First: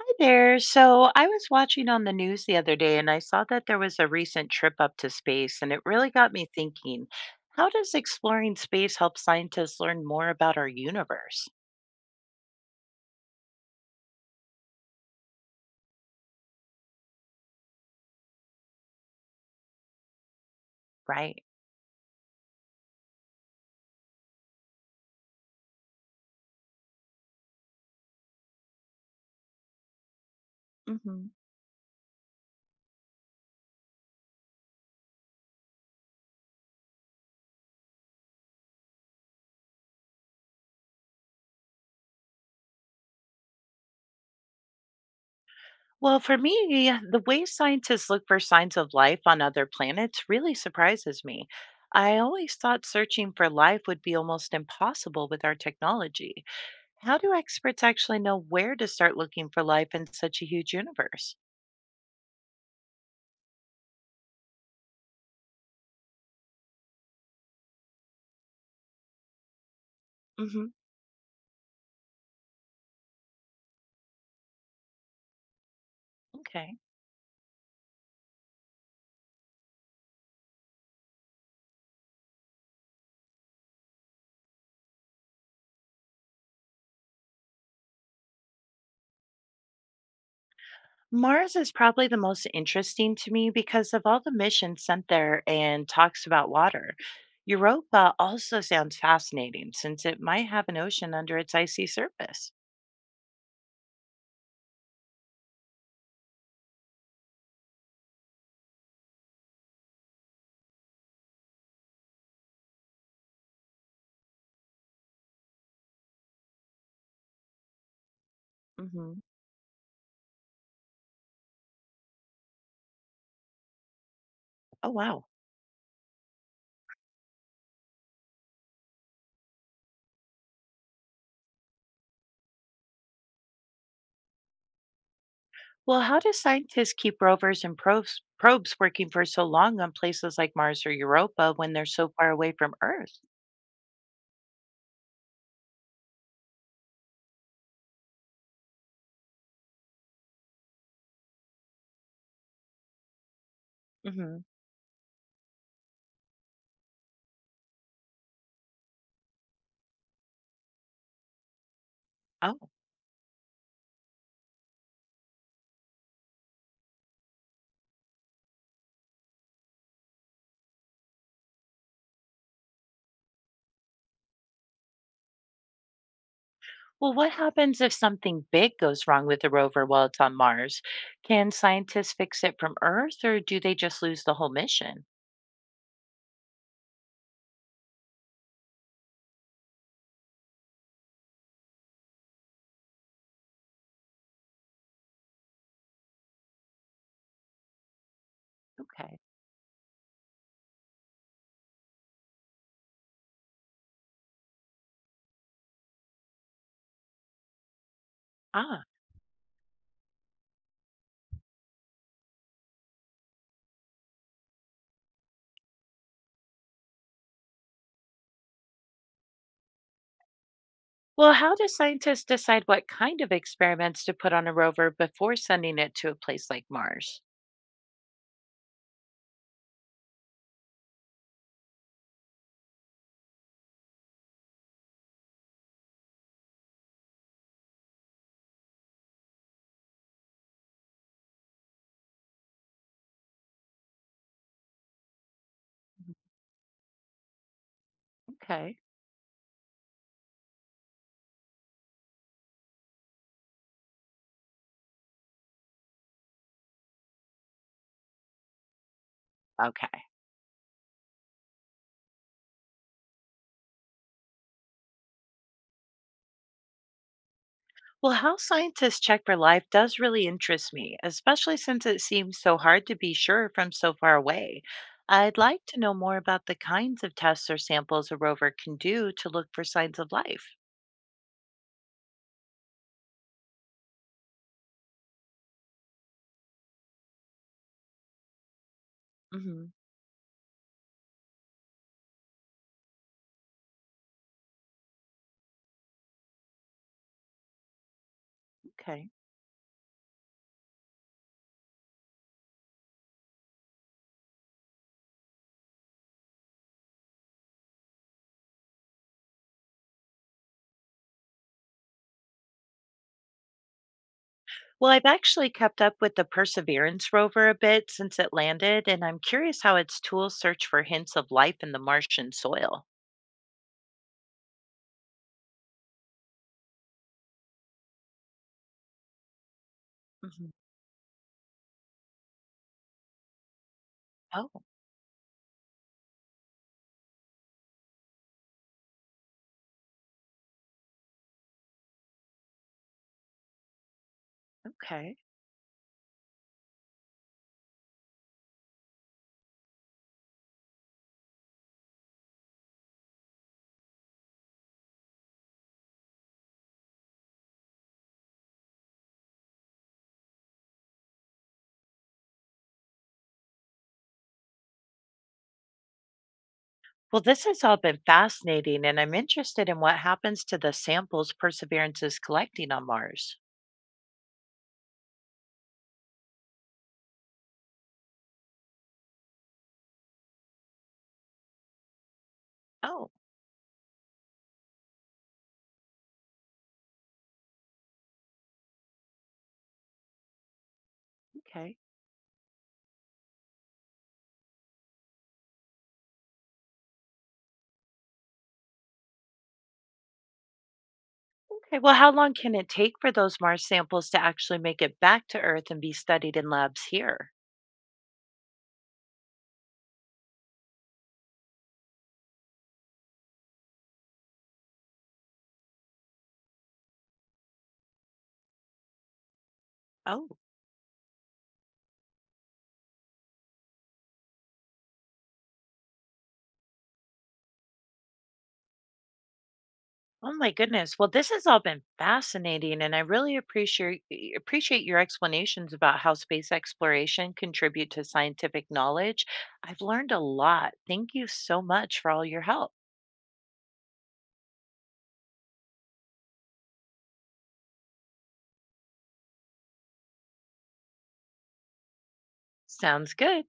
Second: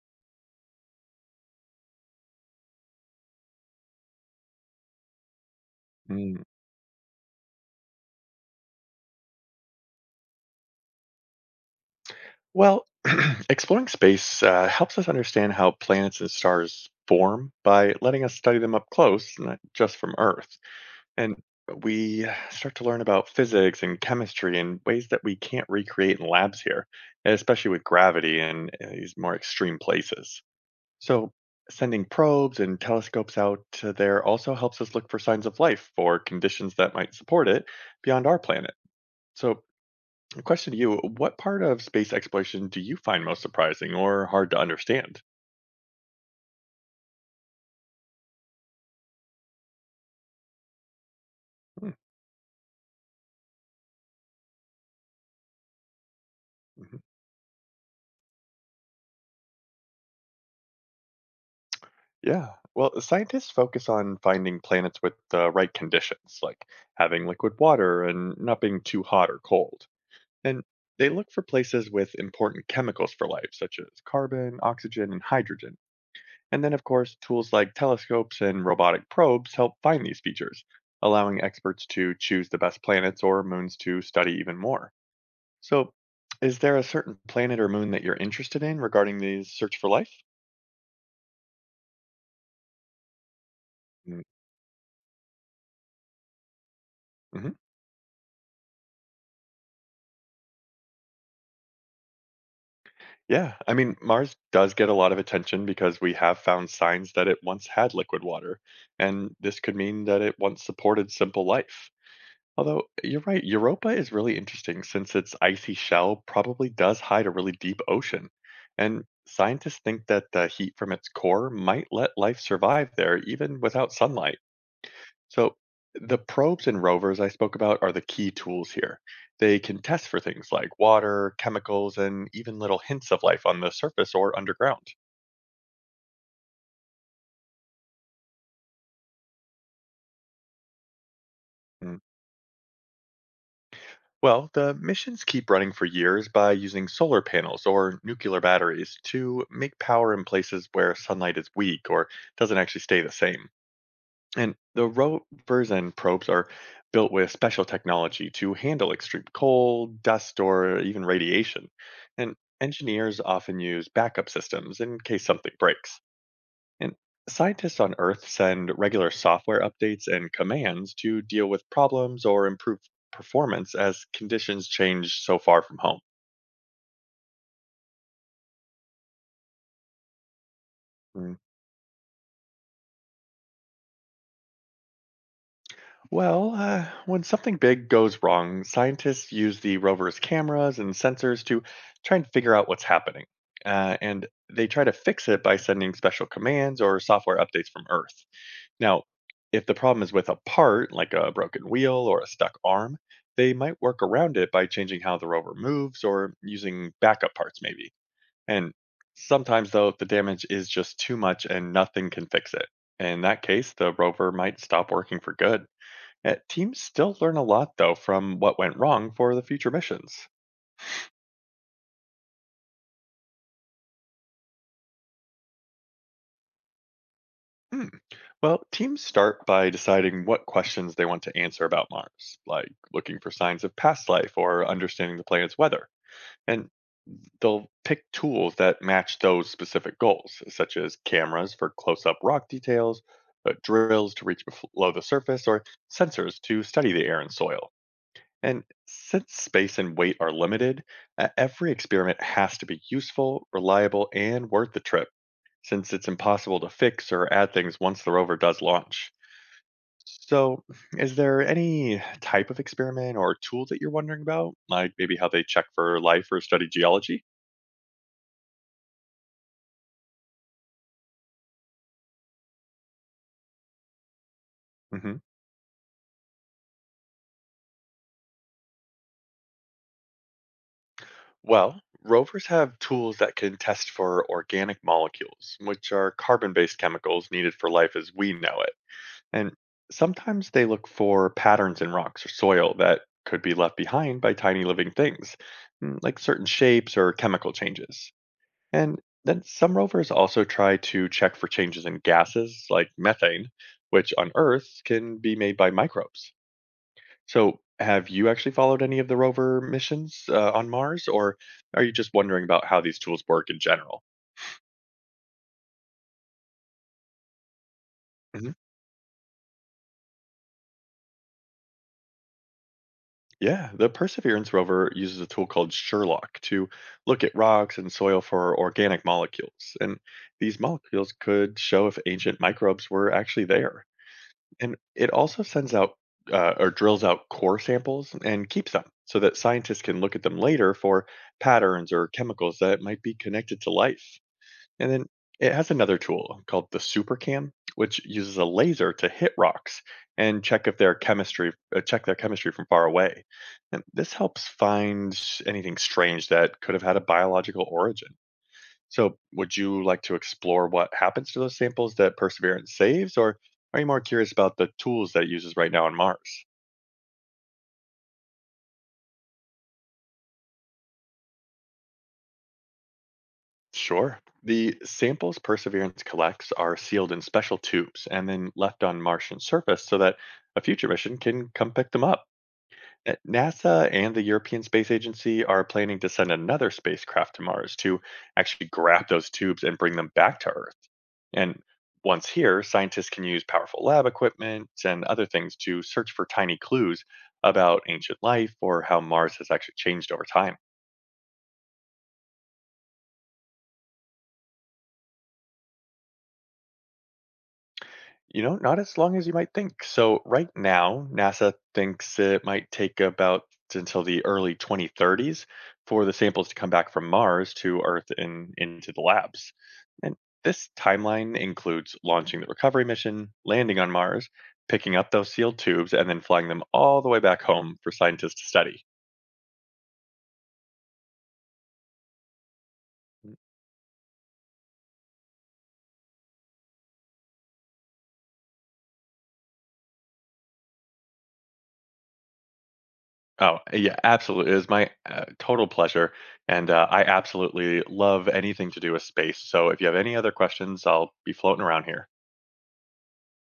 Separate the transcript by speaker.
Speaker 1: Hi there. So I was watching on the news the other day and I saw that there was a recent trip up to space, and it really got
Speaker 2: Mm.
Speaker 1: me thinking, how does exploring space help scientists learn more about our universe?
Speaker 2: Well, exploring space helps us understand how planets and stars form by letting us study them up close, not just from Earth. And
Speaker 1: Right.
Speaker 2: we start to learn about physics and chemistry in ways that we can't recreate in labs here, especially with gravity and these more extreme places.
Speaker 1: Hmm.
Speaker 2: So, sending probes and telescopes out to there also helps us look for signs of life or conditions that might support it beyond our planet. So, the question to you: what part of space exploration do you find most surprising or hard to understand?
Speaker 1: Well, for me, the way scientists look for signs of life on other planets really surprises me.
Speaker 2: Hmm.
Speaker 1: I always thought searching for life would be almost impossible with our technology.
Speaker 2: Mhm.
Speaker 1: How do experts actually know where to start looking for life in such a huge universe?
Speaker 2: Yeah. Well, scientists focus on finding planets with the right conditions, like having liquid water and not being too hot or cold. And
Speaker 1: Hmm.
Speaker 2: they look for places with important chemicals for life, such as carbon, oxygen, and hydrogen. And then,
Speaker 1: Okay.
Speaker 2: of course, tools like telescopes and robotic probes help find these features, allowing experts to choose the best planets or moons to study even more. So, is there a certain planet or moon that you're interested in regarding the search for life?
Speaker 1: Mars is probably the most interesting to me because of all the missions sent there and talks about water.
Speaker 2: Mm-hmm.
Speaker 1: Europa also sounds fascinating since it might have an ocean under its icy surface.
Speaker 2: Yeah, I mean, Mars does get a lot of attention because we have found signs that it once had liquid water, and this could mean that it once supported simple life. Although, you're right, Europa is really interesting since its icy shell probably does hide a really deep ocean. And
Speaker 1: Hmm.
Speaker 2: scientists think that the heat from its core might let life survive there even without sunlight.
Speaker 1: Oh, wow.
Speaker 2: So, the probes and rovers I spoke about are the key tools here. They can test for things like water, chemicals, and even little hints of life on the surface or underground.
Speaker 1: Well, how do scientists keep rovers and probes working for so long on places like Mars or Europa when they're
Speaker 2: Mm.
Speaker 1: so far away from Earth?
Speaker 2: Well, the missions keep running for years by using solar panels or nuclear batteries to make power in places where sunlight is weak or doesn't actually stay the same.
Speaker 1: Hmm.
Speaker 2: And the rovers and probes are built with special technology to handle extreme cold, dust, or even radiation. And
Speaker 1: Oh,
Speaker 2: engineers often use backup systems in case something breaks. And scientists on Earth send regular software updates and commands to deal with problems or improve performance as conditions change so far from home.
Speaker 1: well, what happens if something big goes wrong with the rover while it's on Mars? Can scientists fix it from Earth or do they just lose the whole mission?
Speaker 2: Well, when something big goes wrong, scientists use the rover's cameras and sensors to try and figure out what's happening. And they try to fix it by sending special commands or software updates from Earth. Now,
Speaker 1: Okay.
Speaker 2: if the problem is with a part, like a broken wheel or a stuck arm, they might work around it by changing how the rover moves or using backup parts, maybe. And
Speaker 1: Ah.
Speaker 2: sometimes, though, the damage is just too much and nothing can fix it. In that case, the rover might stop working for good. Teams still learn a lot, though, from what went wrong for the future missions.
Speaker 1: Well, how do scientists decide what kind of experiments to put on a rover before sending it to a place like Mars?
Speaker 2: Hmm. Well, teams start by deciding what questions they want to answer about Mars, like looking for signs of past life or understanding the planet's weather. And they'll pick tools that match those specific goals, such as cameras for close up rock details, drills to reach below the surface, or sensors to study the air and soil. And
Speaker 1: Okay.
Speaker 2: since space and weight are limited, every experiment has to be useful, reliable, and worth the trip, since it's impossible to fix or add things once the rover does launch.
Speaker 1: Okay.
Speaker 2: So, is there any type of experiment or tool that you're wondering about? Like maybe how they check for life or study geology?
Speaker 1: Well, how scientists check for life does really interest me, especially since it seems so hard to be sure from so far away.
Speaker 2: Hmm.
Speaker 1: I'd like to know more about the kinds of tests or samples a rover can do to look for signs of life.
Speaker 2: Well, rovers have tools that can test for organic molecules, which are carbon based chemicals needed for life as we know it. And
Speaker 1: Hmm.
Speaker 2: sometimes they look for patterns in rocks or soil that could be left behind by tiny living things, like certain shapes or chemical changes. And
Speaker 1: Okay.
Speaker 2: then some rovers also try to check for changes in gases like methane, which on Earth can be made by microbes. So, have you actually followed any of the rover missions on Mars, or are you just wondering about how these tools work in general?
Speaker 1: Well, I've actually kept up with the Perseverance rover a bit since it
Speaker 2: Mm-hmm.
Speaker 1: landed, and I'm curious how its tools search for hints of life in the Martian soil.
Speaker 2: Yeah, the Perseverance rover uses a tool called Sherlock to look at rocks and soil for organic molecules. And
Speaker 1: Mhm.
Speaker 2: these molecules could show if ancient microbes were actually there.
Speaker 1: Oh,
Speaker 2: And it also sends out or drills out core samples and keeps them so that scientists can look at them later for patterns or chemicals that might be connected to life. And then
Speaker 1: okay.
Speaker 2: it has another tool called the SuperCam, which uses a laser to hit rocks and check if their chemistry check their chemistry from far away. And this helps find anything strange that could have had a biological origin. So, would you like to explore what happens to those samples that Perseverance saves, or are you more curious about the tools that it uses right now on Mars?
Speaker 1: Well, this has all been fascinating, and I'm interested in what happens to the samples Perseverance is collecting on Mars.
Speaker 2: Sure. The samples Perseverance collects are sealed in special tubes and then left on Martian surface so that a future mission can come pick them up.
Speaker 1: Oh,
Speaker 2: NASA and the European Space Agency are planning to send another spacecraft to Mars to actually grab those tubes and bring them back to Earth. And
Speaker 1: okay.
Speaker 2: once here, scientists can use powerful lab equipment and other things to search for tiny clues about ancient life or how Mars has actually changed over time.
Speaker 1: Okay. Well, how long can it take for those Mars samples to actually make it back to Earth and be studied in labs here?
Speaker 2: You know, not as long as you might think. So right now, NASA thinks it might take about until the early 2030s for the samples to come back from Mars to Earth and into the labs. And this timeline includes launching the recovery mission, landing on Mars, picking up those sealed tubes, and then flying them all the way back home for scientists to study.
Speaker 1: Oh my goodness. Well, this has all been fascinating, and I
Speaker 2: Mm.
Speaker 1: really appreciate appreciate your explanations about how space exploration contribute to scientific knowledge. I've learned a lot. Thank you so much for all your help.
Speaker 2: Oh, yeah, absolutely. It is my total pleasure. And I absolutely love anything to do with space. So if you have any other questions, I'll be floating around here.
Speaker 1: Sounds good.